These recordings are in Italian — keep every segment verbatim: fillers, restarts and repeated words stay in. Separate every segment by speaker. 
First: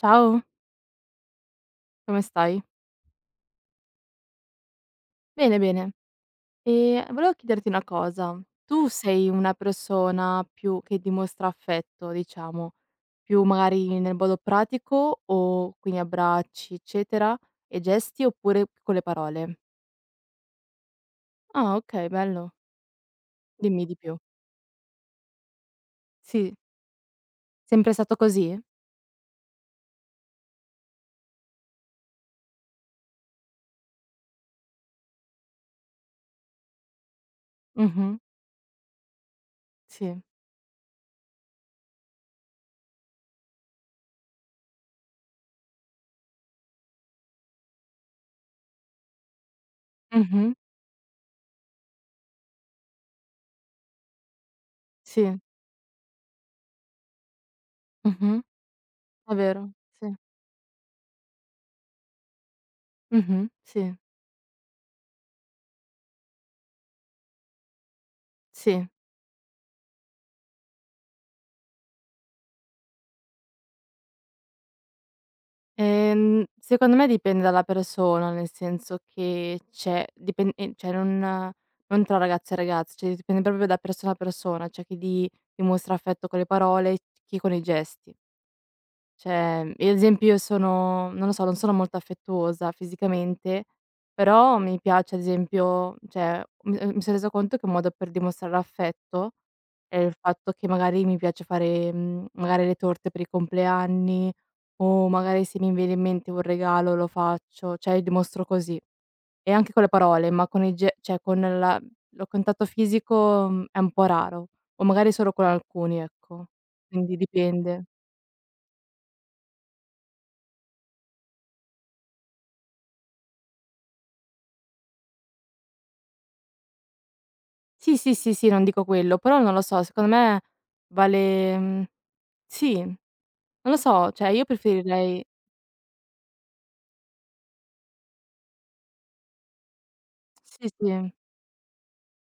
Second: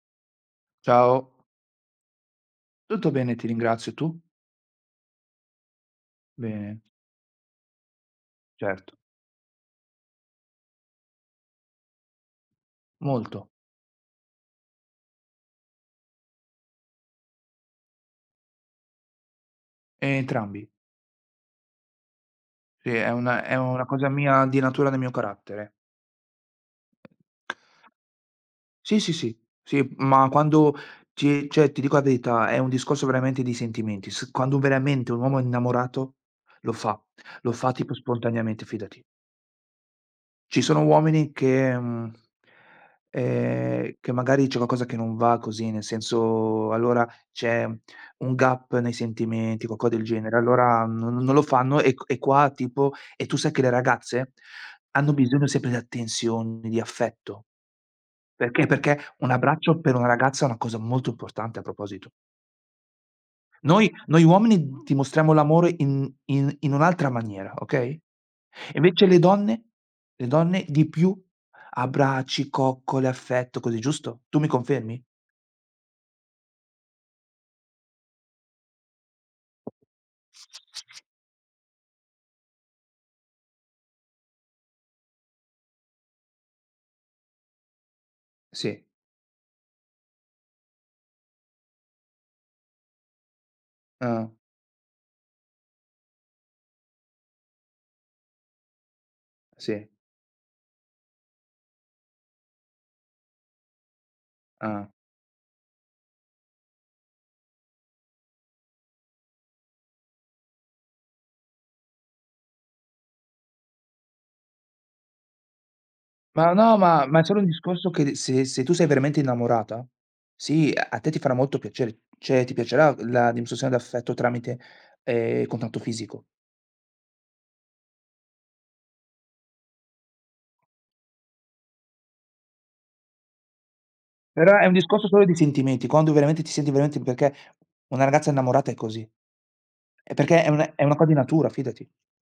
Speaker 1: Ciao,
Speaker 2: Ciao.
Speaker 1: come stai?
Speaker 2: Tutto bene, ti ringrazio. Tu?
Speaker 1: Bene, bene.
Speaker 2: Bene,
Speaker 1: Ehm, volevo chiederti una cosa: tu
Speaker 2: certo,
Speaker 1: sei una persona più che dimostra affetto, diciamo, più
Speaker 2: molto.
Speaker 1: magari nel modo pratico o quindi abbracci, eccetera, e gesti, oppure con le parole?
Speaker 2: E Entrambi.
Speaker 1: Ah, okay, bello.
Speaker 2: Sì, è una è una
Speaker 1: Dimmi di
Speaker 2: cosa
Speaker 1: più.
Speaker 2: mia di natura del mio carattere.
Speaker 1: Sì. Sempre stato così?
Speaker 2: Sì, sì, sì, sì, ma quando ci cioè, ti dico la verità, è un discorso veramente di sentimenti. S Quando veramente un uomo è innamorato, lo fa, lo fa tipo
Speaker 1: Mh-mh.
Speaker 2: spontaneamente, fidati.
Speaker 1: Sì.
Speaker 2: Ci sono uomini che mhmm, ehm, che magari c'è qualcosa che non va così, nel senso allora c'è un gap nei sentimenti, qualcosa del genere,
Speaker 1: Mh-mh.
Speaker 2: allora non non lo fanno e q e qua tipo e tu sai che le ragazze hanno
Speaker 1: Sì.
Speaker 2: bisogno sempre di attenzione, di affetto.
Speaker 1: Mh-mh.
Speaker 2: Perché? Perché un
Speaker 1: È vero.
Speaker 2: abbraccio per una
Speaker 1: Sì.
Speaker 2: ragazza è una cosa molto importante a proposito.
Speaker 1: Mh-mh.
Speaker 2: Noi
Speaker 1: Sì.
Speaker 2: noi uomini dimostriamo l'amore in in in un'altra maniera, okay,
Speaker 1: Sì.
Speaker 2: invece le donne le donne di più abbracci, coccole, affetto, così, giusto? Tu mi confermi?
Speaker 1: Ehm, secondo me dipende dalla persona, nel senso che c'è dipen ehm, cioè non non tra ragazzi e ragazze, cioè dipende proprio da persona a persona, c'è chi di dimostra affetto con le parole, chi con i gesti.
Speaker 2: Sì,
Speaker 1: Cioè, mhmm, io ad esempio io sono non lo so, non sono molto affettuosa fisicamente,
Speaker 2: ah,
Speaker 1: però mi piace ad esempio cioè, mi ehm, mi son resa conto che un modo per dimostrare affetto
Speaker 2: sì,
Speaker 1: è il fatto che magari mi piace fare, mhmm, magari le torte per i compleanni
Speaker 2: ah.
Speaker 1: o magari se mi viene in mente un regalo lo faccio, cioè dimostro così. E anche con le parole, ma con i ge cioè con la lo contatto fisico, mhmm, è un po' raro, o magari solo con alcuni, ecco.
Speaker 2: Ma no, ma
Speaker 1: Quindi
Speaker 2: ma è solo un
Speaker 1: dipende.
Speaker 2: discorso che se se tu sei veramente innamorata, sì, a a te ti farà molto piacere, cioè ti piacerà la dimostrazione d'affetto tramite, ehm, contatto fisico.
Speaker 1: Sì, sì, sì, sì, non dico quello, però non lo so, secondo me vale mhmm, sì, non lo so, cioè io
Speaker 2: Però è un discorso solo
Speaker 1: preferirei
Speaker 2: di sentimenti, quando veramente ti senti veramente perché una ragazza innamorata è così. Eh, perché è
Speaker 1: sì,
Speaker 2: un è una co
Speaker 1: sì.
Speaker 2: di natura, fidati.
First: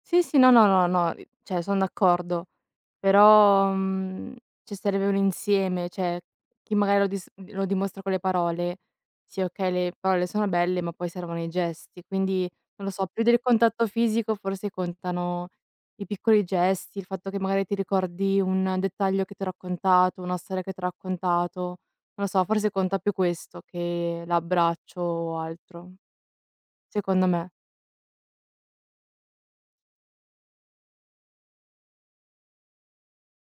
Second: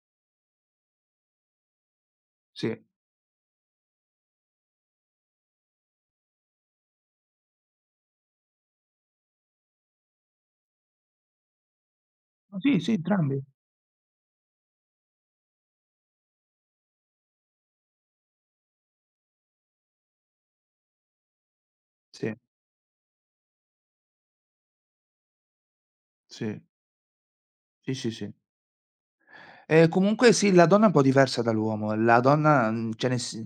Speaker 1: Sì, sì, no, no, no, no, i cioè son d'accordo,
Speaker 2: Sì.
Speaker 1: però, mhmm, ci sarebbe un insieme, cioè chi magari lo dis lo dimostra con le parole, sì okay, le parole sono belle, ma poi servono i gesti, quindi
Speaker 2: Ma sì,
Speaker 1: non lo
Speaker 2: sì,
Speaker 1: so, più del
Speaker 2: entrambi.
Speaker 1: contatto fisico forse contano i piccoli gesti, il fatto che magari ti ricordi un dettaglio che t'ho raccontato, una storia che t'ho raccontato, non lo
Speaker 2: Sì,
Speaker 1: so, forse conta più questo che l'abbraccio o altro,
Speaker 2: sì,
Speaker 1: secondo me.
Speaker 2: sì, sì, sì. Ehm, comunque sì, la donna è un po' diversa dall'uomo. La donna, mhmm, cioè nel s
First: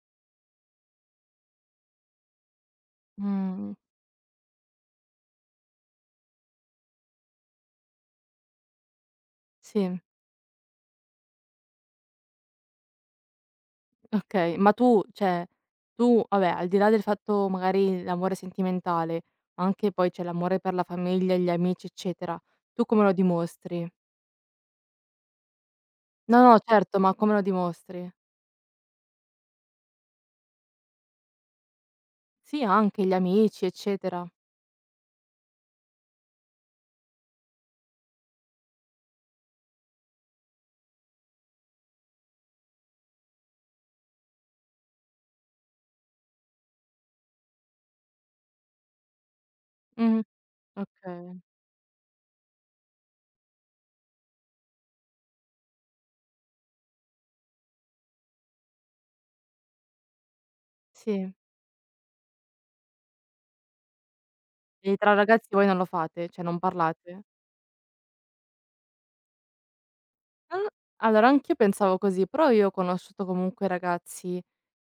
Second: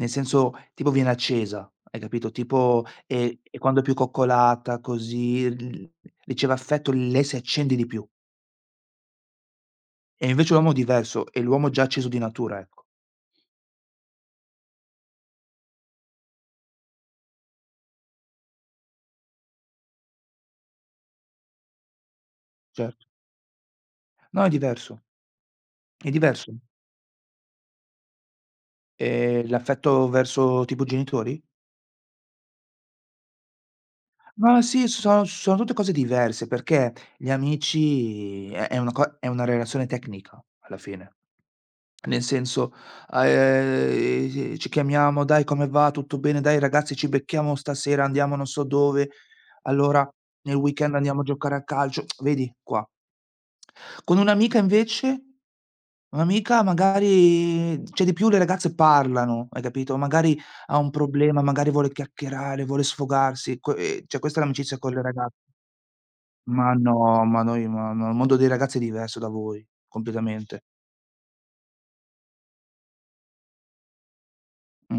Speaker 2: nel senso, tipo viene accesa, hai capito? Tipo, ehm, e
Speaker 1: Mh,
Speaker 2: quando è più coccolata così, l riceve affetto, lei si accende di più.
Speaker 1: sì.
Speaker 2: E invece l'uomo è diverso, e l'uomo è già acceso di natura, ecco.
Speaker 1: Okay, ma tu cioè, tu vabbè, al di là del fatto magari l'amore sentimentale, anche poi c'è l'amore per la famiglia, gli amici, eccetera, tu come
Speaker 2: Certo.
Speaker 1: lo dimostri?
Speaker 2: No, è diverso, è
Speaker 1: No,
Speaker 2: diverso.
Speaker 1: no, certo, ma come lo dimostri?
Speaker 2: Ehm, l'affetto verso tipo genitori?
Speaker 1: Sì, anche gli amici, eccetera.
Speaker 2: Ma sì, sono sono tutte cose diverse, perché gli amici è è una co è una relazione tecnica alla fine. Nel senso, ehm, ci chiamiamo: "Dai come va? Tutto bene? Dai ragazzi ci becchiamo stasera, andiamo non so dove. Allora
Speaker 1: Mh-mh.
Speaker 2: nel weekend andiamo a
Speaker 1: Okay,
Speaker 2: giocare a calcio." Vedi, qua. Con un'amica invece un'amica magari cioè di più le ragazze parlano, hai capito? Magari ha un
Speaker 1: sì.
Speaker 2: problema, magari vuole chiacchierare, vuole sfogarsi, que ehm, cioè questa è l'amicizia con
Speaker 1: E
Speaker 2: le
Speaker 1: tra
Speaker 2: raga
Speaker 1: ragazzi voi non lo fate? Cioè non
Speaker 2: ma no,
Speaker 1: parlate?
Speaker 2: ma noi ma no, il mondo dei ragazzi è diverso da voi, completamente.
Speaker 1: Ah, allora anch'io pensavo così, però io ho conosciuto comunque ragazzi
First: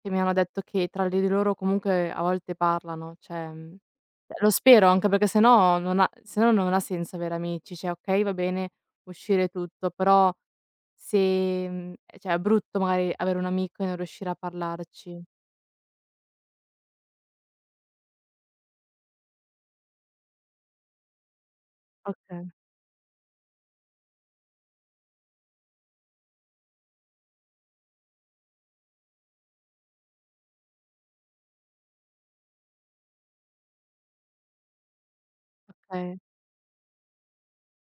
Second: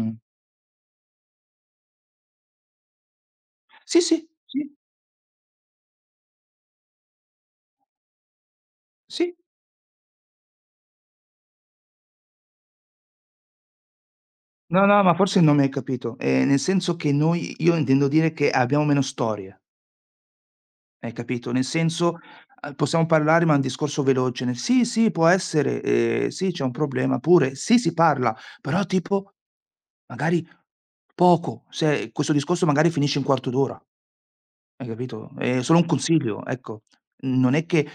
Speaker 1: che mi hanno detto che tra di loro comunque a volte parlano, cioè, mhmm,
Speaker 2: Sì, sì,
Speaker 1: cioè, lo
Speaker 2: sì,
Speaker 1: spero anche perché se no non ha se no non ha senso avere amici, cioè okay, va bene
Speaker 2: sì.
Speaker 1: uscire e tutto, però se mhmm, eh, cioè è brutto magari avere un amico e non riuscire a
Speaker 2: No, no, ma
Speaker 1: parlarci.
Speaker 2: forse non mi hai capito. Ehm, nel senso che noi io intendo dire che abbiamo meno storie, hai capito? Nel senso,
Speaker 1: Okay,
Speaker 2: uhm, possiamo parlare, ma è un discorso veloce, nel: "Sì, sì, può essere, ehm, sì, c'è un problema", pure sì, si parla, però tipo magari poco, se questo discorso magari finisce in quarto d'ora. Hai capito? È solo un
Speaker 1: okay.
Speaker 2: consiglio, ecco. Non è che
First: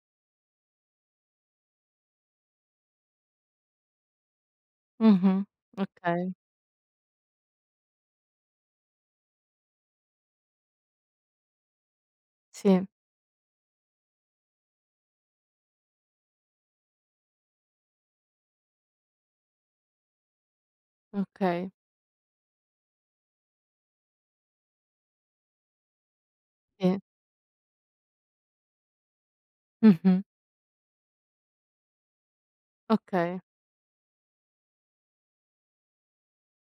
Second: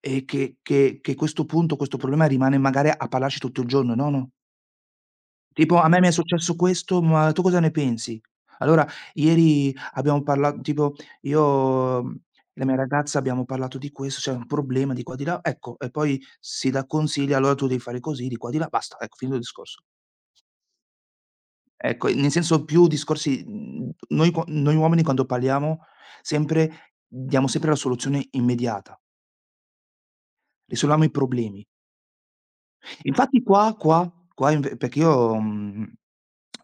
Speaker 2: ehm, che che che questo punto, questo problema rimane magari a parlarci tutto il giorno, no, no.
Speaker 1: Mh-mh.
Speaker 2: Tipo: "A me mi è
Speaker 1: Okay,
Speaker 2: successo questo, ma tu cosa ne pensi?" Allora ieri abbiamo parla tipo io, mhmm, e la mia
Speaker 1: sì,
Speaker 2: ragazza abbiamo parlato di questo, c'è un problema di qua di là, ecco, e poi si dà consigli: "Allora tu devi fare così, di qua di là", basta, ecco, finito il discorso.
Speaker 1: okay,
Speaker 2: Ecco, nel senso più discorsi mhmm, noi qua noi uomini quando parliamo sempre
Speaker 1: sì.
Speaker 2: diamo sempre la soluzione immediata,
Speaker 1: Mh-mh.
Speaker 2: risolviamo i problemi.
Speaker 1: Okay.
Speaker 2: Infatti qua qua qua inve perché io, mhmm,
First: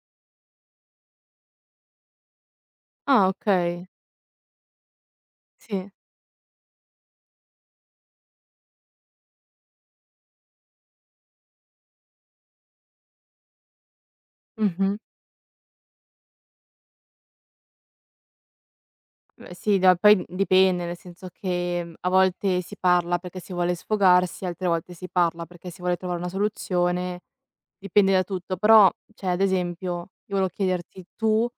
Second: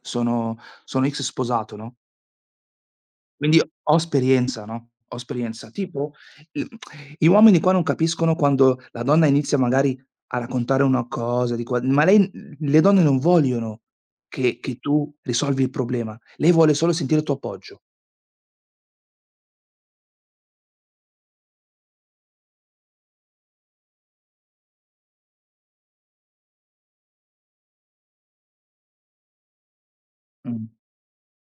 Speaker 2: sono sono ex sposato, no,
Speaker 1: Ah,
Speaker 2: quindi
Speaker 1: okay,
Speaker 2: ho esperienza, no, ho esperienza.
Speaker 1: sì.
Speaker 2: Tipo i gli uomini qua non capiscono quando la donna inizia magari a raccontare una cosa di qua ma lei le donne non vogliono che che
Speaker 1: Mh-mh.
Speaker 2: tu risolvi il problema, lei vuole solo sentire il tuo appoggio.
Speaker 1: Beh sì, da poi dipende, nel senso che, mhmm, a volte si parla perché si vuole sfogarsi, altre volte si parla perché si vuole trovare una soluzione, dipende da tutto. Però, cioè ad esempio, io volevo
Speaker 2: Mh.
Speaker 1: chiederti tu,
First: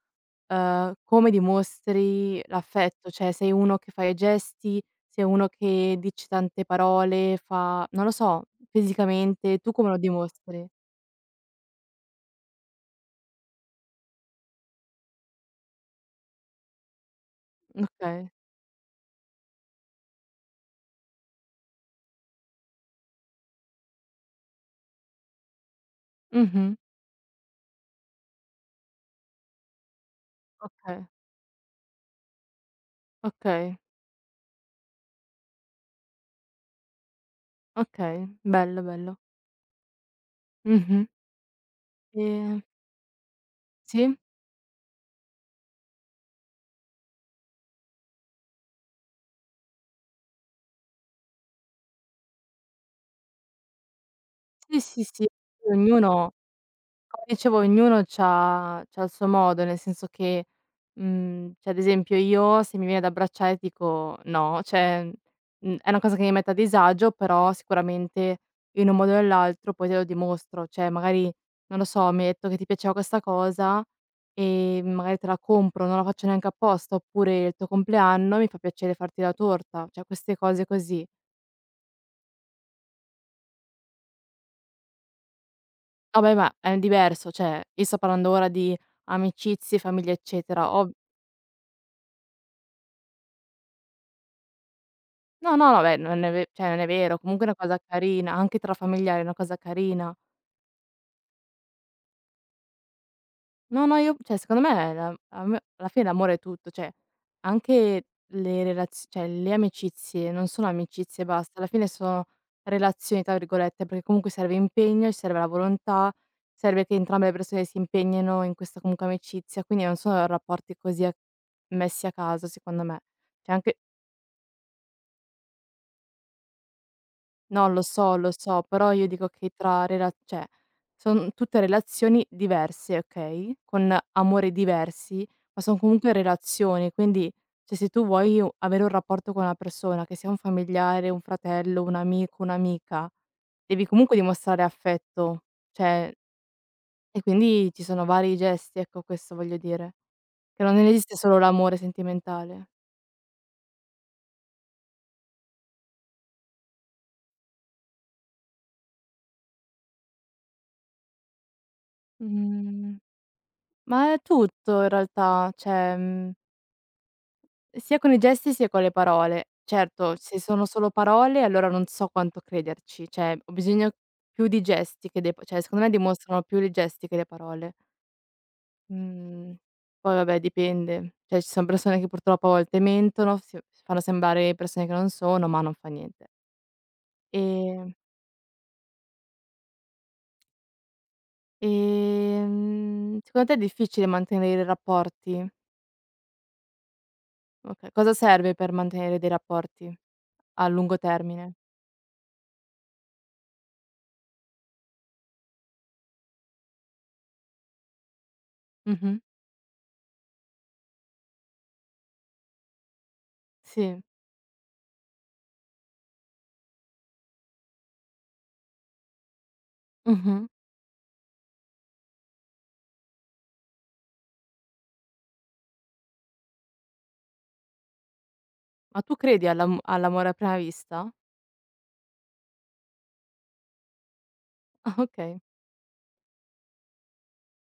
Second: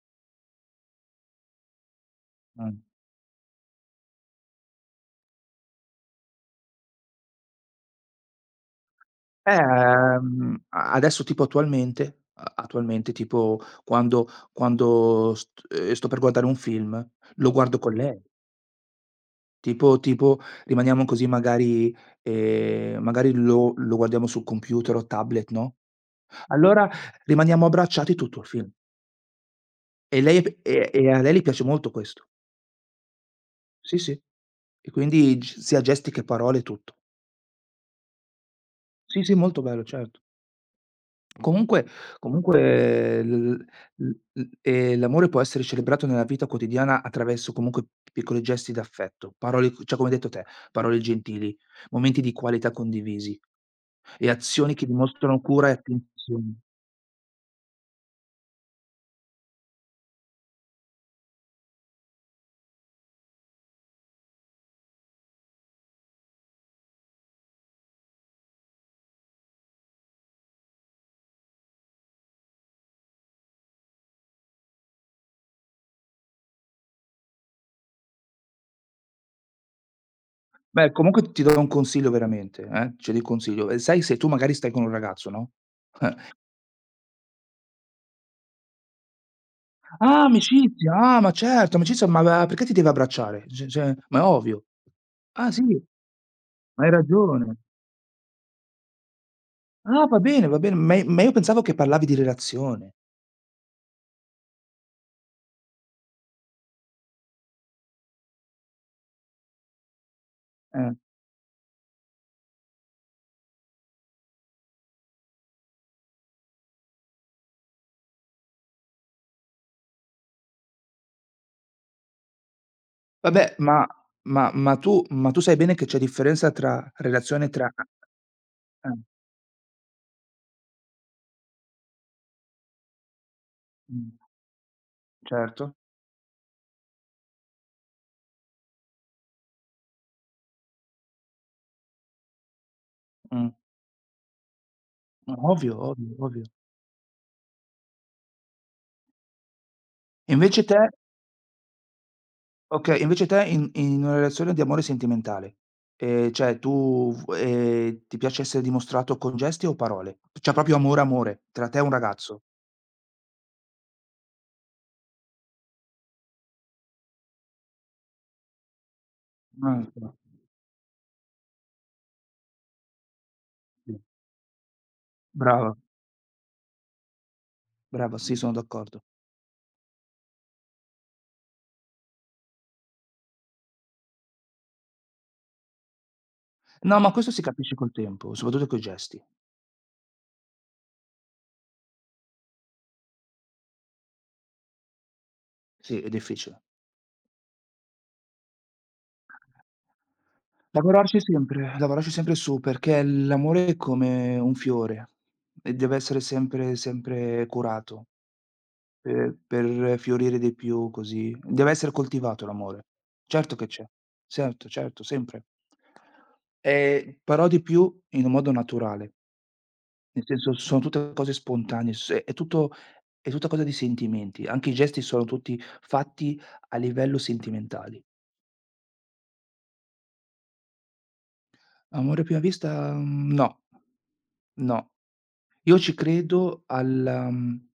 Speaker 1: uhm, come dimostri
Speaker 2: Mh.
Speaker 1: l'affetto? Cioè sei uno che fa i gesti, sei uno che dice tante parole, fa non lo so, fisicamente, tu come lo
Speaker 2: Ehm,
Speaker 1: dimostri?
Speaker 2: a adesso tipo attualmente a attualmente tipo quando quando st ehm, sto per guardare un film, lo guardo con lei.
Speaker 1: Okay.
Speaker 2: Tipo tipo rimaniamo così magari ehm, magari lo lo guardiamo sul computer o tablet, no,
Speaker 1: Mh-mh.
Speaker 2: allora rimaniamo abbracciati tutto il film. E lei p e e
Speaker 1: Okay,
Speaker 2: a lei le piace molto questo.
Speaker 1: okay,
Speaker 2: Sì, sì. E quindi g sia gesti che parole, tutto.
Speaker 1: okay, bello, bello.
Speaker 2: Sì, sì, molto bello, certo.
Speaker 1: Mh-mh.
Speaker 2: Comunque
Speaker 1: Ehm
Speaker 2: comunque l l
Speaker 1: sì?
Speaker 2: l ehm, l'amore può essere celebrato nella vita quotidiana attraverso comunque piccoli gesti d'affetto, parole c cioè come hai detto te, parole gentili, momenti di qualità condivisi e azioni
Speaker 1: Sì,
Speaker 2: che
Speaker 1: sì, sì,
Speaker 2: dimostrano cura e
Speaker 1: poi ognuno
Speaker 2: attenzione.
Speaker 1: come dicevo ognuno c'ha c'ha il suo modo, nel senso che, mhmm, cioè ad esempio io se mi viene da abbracciare ti dico: "No", cioè, mhmm, è una cosa che mi mette a disagio, però sicuramente in un modo o nell'altro poi te lo dimostro. Cioè magari, non lo so, mi hai detto che ti piaceva questa cosa e magari te la compro, non la faccio neanche apposta, oppure il tuo compleanno mi fa piacere farti la torta, cioè queste cose
Speaker 2: Beh,
Speaker 1: così.
Speaker 2: comunque ti do un consiglio veramente, eh, ce li consiglio. E sai se tu magari stai con un ragazzo, no:
Speaker 1: No beh, ma è diverso, cioè io sto parlando ora di amicizie, famiglia,
Speaker 2: "Ah,
Speaker 1: eccetera. Ov
Speaker 2: amicizia, ah, ma certo, amicizia, ma va perché ti deve abbracciare? Ce cioè, ma è ovvio. Ah
Speaker 1: No, no,
Speaker 2: sì,
Speaker 1: no, beh, non è ve cioè non
Speaker 2: ma
Speaker 1: è
Speaker 2: hai
Speaker 1: vero, comunque è
Speaker 2: ragione.
Speaker 1: una cosa carina, anche tra familiari è una cosa
Speaker 2: Ah,
Speaker 1: carina.
Speaker 2: va bene, va bene, ma i ma io pensavo che parlavi di relazione."
Speaker 1: No, no, io cioè secondo me la a me alla fine l'amore è tutto, cioè anche le relaz cioè le amicizie non sono
Speaker 2: Eh,
Speaker 1: amicizie e basta, alla fine sono "relazioni" tra virgolette, perché comunque serve impegno, serve la volontà, serve che entrambe le persone si impegnino in questa comunque amicizia, quindi non sono rapporti così a messi a caso secondo me. Cioè
Speaker 2: vabbè,
Speaker 1: anche
Speaker 2: ma ma ma tu ma tu sai bene che c'è differenza tra relazione tra
Speaker 1: No, lo
Speaker 2: a
Speaker 1: so, lo so, però
Speaker 2: eh,
Speaker 1: io dico che tra rela cioè, son tutte relazioni diverse, okay, con
Speaker 2: mh,
Speaker 1: amori diversi, ma
Speaker 2: certo,
Speaker 1: son comunque relazioni, quindi, cioè, se tu vuoi u avere un rapporto con una persona, che sia un familiare, un fratello, un amico, un'amica,
Speaker 2: mh,
Speaker 1: devi comunque dimostrare affetto,
Speaker 2: ovvio,
Speaker 1: cioè
Speaker 2: ovvio, ovvio.
Speaker 1: e quindi ci sono vari gesti, ecco, questo voglio dire, che
Speaker 2: Invece te
Speaker 1: non esiste solo l'amore sentimentale.
Speaker 2: okay, invece te in in una relazione di amore sentimentale, ehm, cioè tu v ehm, ti piace essere dimostrato con gesti o parole? Cioè proprio amore, amore, tra te e un ragazzo.
Speaker 1: Mhmm, ma è tutto in realtà, cioè. Mhmm Sia con i gesti sia con le parole.
Speaker 2: Ah, okay,
Speaker 1: Certo, se sono solo parole allora non so quanto crederci, cioè ho bisogno
Speaker 2: sì.
Speaker 1: più di gesti che de cioè
Speaker 2: Brava,
Speaker 1: secondo me dimostrano più le gesti che le parole.
Speaker 2: brava, sì, sono d'accordo.
Speaker 1: Mhmm, Poi vabbè dipende, cioè ci son persone che purtroppo a volte mentono, si fanno sembrare persone che non sono, ma non fa niente.
Speaker 2: No, ma questo si capisce col
Speaker 1: Ehm,
Speaker 2: tempo, soprattutto coi gesti.
Speaker 1: ehm, Secondo te è difficile mantenere rapporti?
Speaker 2: Sì, è difficile.
Speaker 1: Okay, cosa serve per mantenere dei rapporti a lungo
Speaker 2: Lavorarci
Speaker 1: termine?
Speaker 2: sempre, lavorarci sempre su, perché l'amore è come un fiore e deve essere sempre sempre curato
Speaker 1: Mh-mh.
Speaker 2: per per fiorire di più così. Deve essere coltivato l'amore. Certo che c'è,
Speaker 1: Sì.
Speaker 2: certo, certo, sempre. Ehm, però di più in un modo naturale, nel
Speaker 1: Mh-mh.
Speaker 2: senso sono tutte cose spontanee, s è tutto è tutta cosa di sentimenti, anche i gesti sono tutti fatti a livello sentimentali.
Speaker 1: Ma tu credi all'am all'amore a prima vista?
Speaker 2: Amore a prima vista, mhmm, no, no.
Speaker 1: Ah okay.
Speaker 2: Io ci credo al mhmm,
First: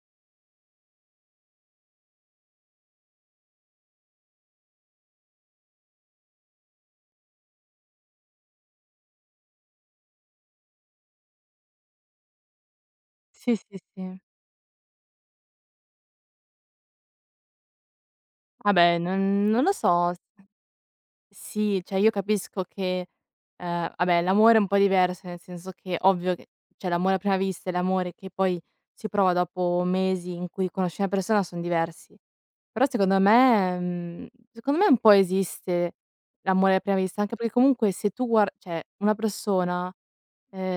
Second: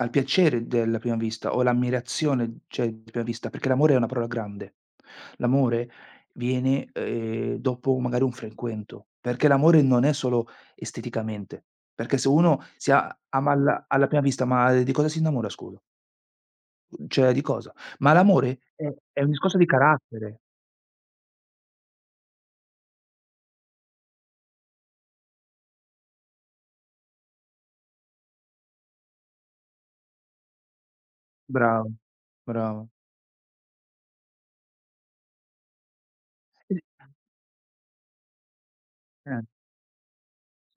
Speaker 2: al piacere della prima vista o l'ammirazione, cioè, di prima vista, perché l'amore è una parola grande. L'amore viene, ehm, dopo magari un frequento, perché l'amore non è solo esteticamente, perché se uno si a ama
Speaker 1: Sì, sì,
Speaker 2: alla alla
Speaker 1: sì.
Speaker 2: prima vista, ma di cosa si innamora scusa? Cioè, di cosa? Ma l'amore è
Speaker 1: Vabbè,
Speaker 2: è un
Speaker 1: non
Speaker 2: discorso
Speaker 1: non
Speaker 2: di
Speaker 1: lo so.
Speaker 2: carattere.
Speaker 1: Sì, cioè io capisco che, ehm, vabbè l'amore è un po' diverso, nel senso che ovvio che cioè l'amore a prima vista e l'amore che poi si prova dopo mesi in cui conosci una persona son
Speaker 2: Bravo,
Speaker 1: diversi. Però
Speaker 2: bravo.
Speaker 1: secondo me mhmm, secondo me un po' esiste l'amore a prima vista, anche perché comunque se tu guar cioè una
Speaker 2: Eh,
Speaker 1: persona,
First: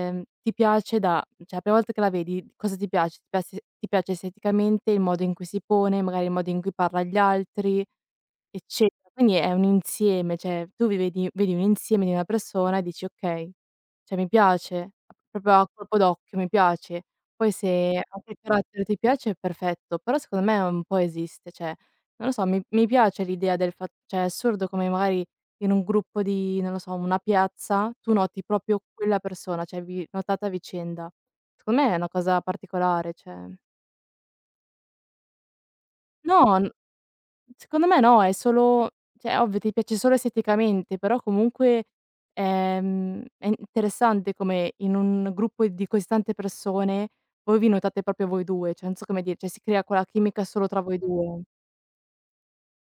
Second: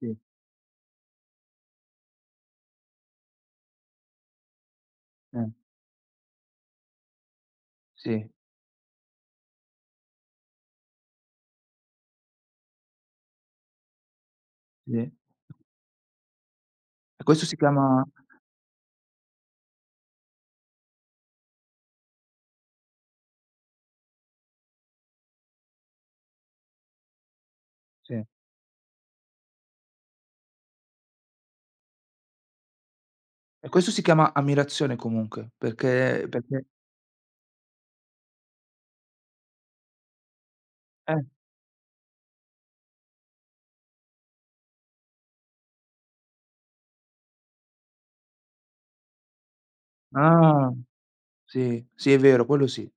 Speaker 2: sì,
Speaker 1: ti piace da cioè la prima volta che la vedi cosa ti piace? Ti piace ti piace esteticamente, il modo in cui
Speaker 2: eh,
Speaker 1: si pone, magari il modo in cui parla agli altri,
Speaker 2: sì,
Speaker 1: eccetera. Quindi è un insieme, cioè tu vi vedi vedi un insieme di una persona e dici: "Okay, cioè mi piace",
Speaker 2: sì.
Speaker 1: proprio a colpo d'occhio, mi piace.
Speaker 2: E questo
Speaker 1: Poi
Speaker 2: si
Speaker 1: se
Speaker 2: chiama
Speaker 1: anche il carattere ti piace, perfetto, però secondo me un po' esiste, cioè non lo so, mi mi piace l'idea del fa cioè è assurdo come magari in un gruppo di, non lo so, una piazza, tu
Speaker 2: sì.
Speaker 1: noti proprio quella persona, cioè vi notate a vicenda. Secondo me è una cosa particolare, cioè
Speaker 2: E questo si chiama ammirazione comunque, perché perché
Speaker 1: no. Secondo me no, è solo cioè ovvio ti piace solo esteticamente,
Speaker 2: eh,
Speaker 1: però comunque, ehm, è interessante come in un gruppo di così tante persone voi vi notate proprio voi due, cioè non so come dire, cioè si crea quella chimica solo
Speaker 2: ah,
Speaker 1: tra voi due.
Speaker 2: sì, sì è vero, quello sì.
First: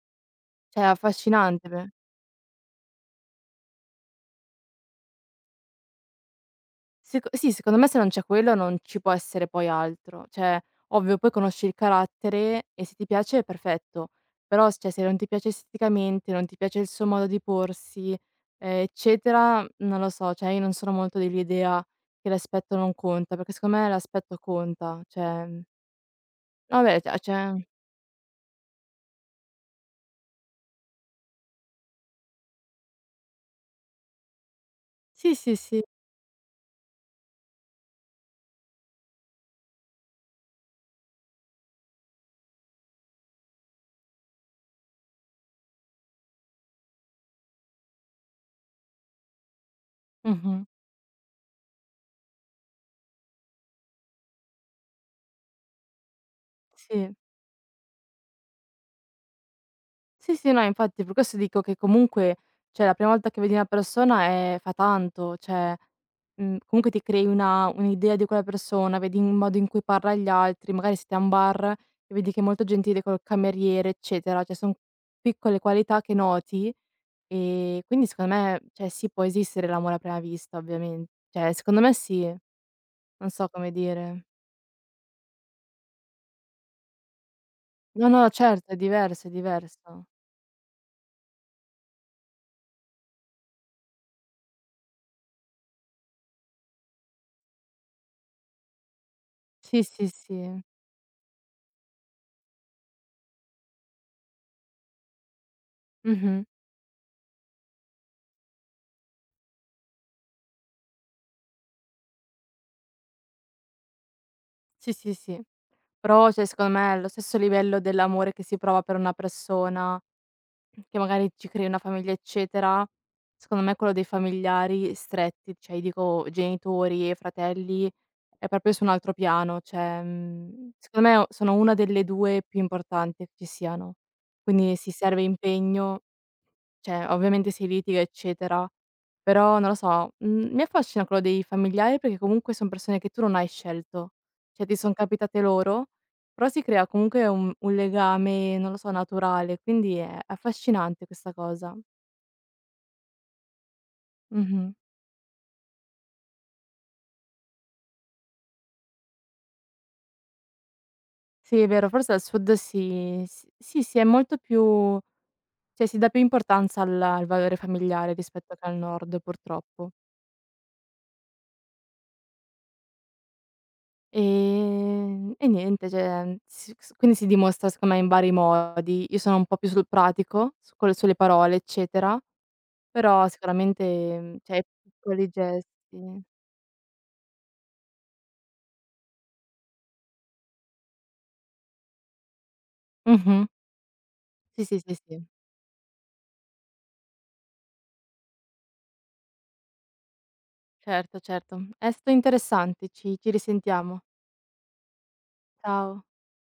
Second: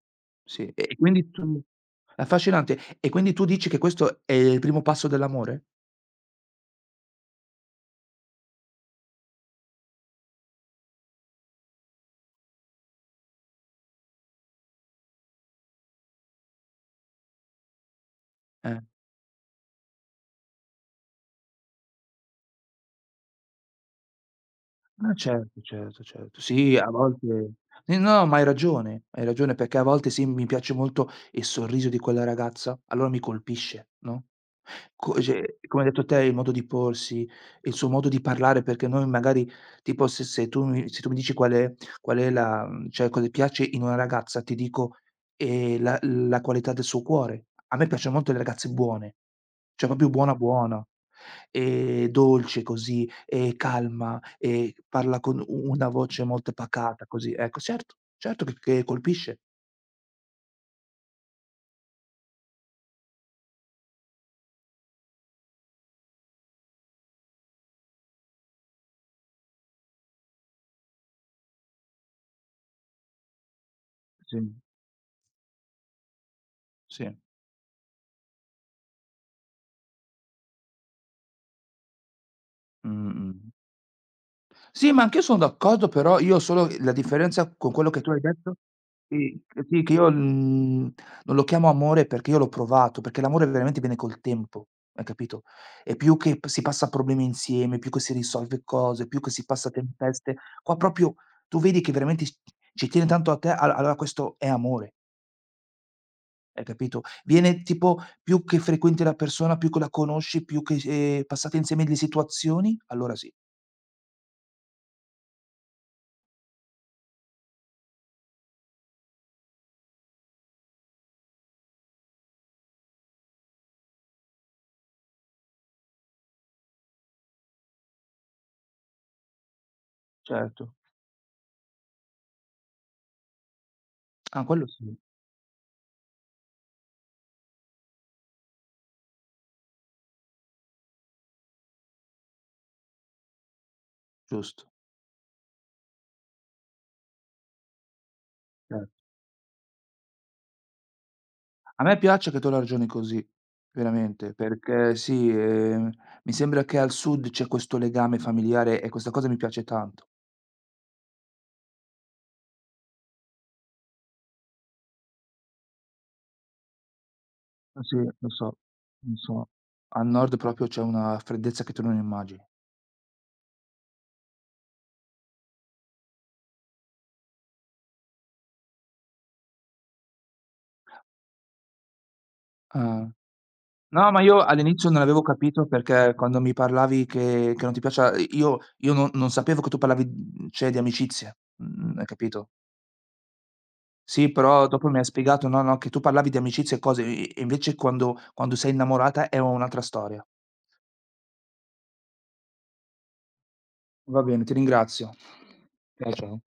Speaker 2: Sì,
Speaker 1: Cioè
Speaker 2: e
Speaker 1: è
Speaker 2: e quindi tu
Speaker 1: affascinante.
Speaker 2: affascinante. E quindi tu dici che questo è il primo passo dell'amore?
Speaker 1: Seco Sì, secondo me se non c'è quello non ci può essere poi altro. Cioè, ovvio poi conosci il carattere e se ti piace è perfetto, però s cioè se non ti piace esteticamente, non ti piace il suo modo di porsi,
Speaker 2: Eh.
Speaker 1: ehm, eccetera, non lo so, cioè io non sono molto dell'idea che l'aspetto non conta, perché secondo me l'aspetto conta.
Speaker 2: Ah
Speaker 1: Cioè,
Speaker 2: certo,
Speaker 1: mhmm,
Speaker 2: certo, certo. Sì, a
Speaker 1: vabbè, cioè
Speaker 2: volte
Speaker 1: cioè
Speaker 2: sì, no, ma hai ragione, hai ragione perché a volte sì, mi piace molto il sorriso di quella ragazza, allora mi colpisce, no? Co
Speaker 1: sì,
Speaker 2: cioè,
Speaker 1: sì, sì.
Speaker 2: come hai detto te, il modo di porsi, il suo modo di parlare, perché noi magari tipo se se tu mi se tu mi dici qual è qual è la mhmm, cioè cosa ti piace in una ragazza, ti dico, ehm, la la qualità del suo cuore. A me piacciono molto le ragazze buone, cioè proprio buona
Speaker 1: Mh-mh.
Speaker 2: buona, ehm, dolce così, ehm, calma, ehm, parla con u una voce molto pacata,
Speaker 1: Sì.
Speaker 2: così. Ecco, certo, certo che che colpisce.
Speaker 1: Sì, sì, no, infatti per questo dico che comunque, cioè la prima volta che vedi una persona, ehm, fa tanto, cioè, mhmm, comunque ti crei una un'idea di quella persona, vedi il modo in cui parla agli altri, magari siete a un bar e vedi che è molto gentile col cameriere,
Speaker 2: Sì,
Speaker 1: eccetera. Cioè son piccole qualità che noti,
Speaker 2: sì.
Speaker 1: ehm, quindi secondo me, cioè sì, può esistere l'amore a prima vista ovviamen cioè secondo me sì, non
Speaker 2: Mh-mh.
Speaker 1: so come dire.
Speaker 2: Sì, ma anch'io son d'accordo, però io solo la differenza con quello che
Speaker 1: No,
Speaker 2: tu hai
Speaker 1: no,
Speaker 2: detto
Speaker 1: certo, è diverso, è
Speaker 2: sì, che sì, che
Speaker 1: diverso.
Speaker 2: io, mhmm, non lo chiamo amore perché io l'ho provato, perché l'amore veramente viene col tempo, hai capito? E più che p si passa problemi insieme, più che si risolve cose, più che si passa
Speaker 1: Sì, sì,
Speaker 2: tempeste,
Speaker 1: sì.
Speaker 2: qua proprio tu vedi che veramente c ci tiene tanto a te, al allora questo è amore,
Speaker 1: Mh-mh.
Speaker 2: hai capito? Viene tipo più che frequenti la persona, più che la conosci, più che, ehm, passate insieme le situazioni, allora sì,
Speaker 1: Sì, sì, sì. Però, cioè, secondo me è lo stesso livello dell'amore che si prova per una persona, che magari ci crei una famiglia, eccetera, secondo me quello dei familiari stretti, cioè io dico genitori e fratelli, è proprio su un altro piano, cioè, mhmm,
Speaker 2: certo.
Speaker 1: secondo me o sono una delle due più importanti che ci siano.
Speaker 2: Ah, quello
Speaker 1: Quindi sì,
Speaker 2: sì,
Speaker 1: serve impegno cioè, ovviamente si litiga, eccetera, però non lo so, mhmm, mi affascina quello dei familiari perché comunque son persone che tu non hai scelto.
Speaker 2: giusto.
Speaker 1: Cioè, ti son capitate loro, però si crea comunque un un legame, non lo
Speaker 2: Certo.
Speaker 1: so, naturale, quindi è affascinante questa cosa.
Speaker 2: A me piace che tu la ragioni così, veramente,
Speaker 1: Mh-mh.
Speaker 2: perché sì, ehm, mi sembra che al sud c'è questo legame familiare e questa cosa mi piace tanto.
Speaker 1: Sì, è vero, forse al sud si s sì, sì, è molto più cioè si dà più importanza al al valore
Speaker 2: Sì,
Speaker 1: familiare
Speaker 2: lo
Speaker 1: rispetto
Speaker 2: so,
Speaker 1: che al
Speaker 2: lo
Speaker 1: nord,
Speaker 2: so.
Speaker 1: purtroppo.
Speaker 2: Al nord proprio c'è una freddezza che tu non immagini.
Speaker 1: Ehm, e niente, cioè, si s quindi si dimostra secondo me in vari modi. Io sono un po' più sul pratico, su con le sulle parole, eccetera,
Speaker 2: Ah.
Speaker 1: però sicuramente,
Speaker 2: No, ma
Speaker 1: mhmm,
Speaker 2: io
Speaker 1: cioè i
Speaker 2: all'inizio non avevo
Speaker 1: piccoli
Speaker 2: capito
Speaker 1: gesti.
Speaker 2: perché quando mi parlavi che che non ti piaceva i io io non non sapevo che tu parlavi, mhmm, cioè di amicizie, mhmm, hai capito?
Speaker 1: Mh-mh.
Speaker 2: Sì, però
Speaker 1: Sì, sì,
Speaker 2: dopo
Speaker 1: sì,
Speaker 2: mi hai
Speaker 1: sì.
Speaker 2: spiegato, no, no, che tu parlavi di amicizie e cose, e e invece quando quando sei innamorata è un'altra storia.
Speaker 1: Certo, certo. È stato interessante, ci ci risentiamo.
Speaker 2: Va bene, ti ringrazio.
Speaker 1: Ciao.
Speaker 2: Ciao, ciao.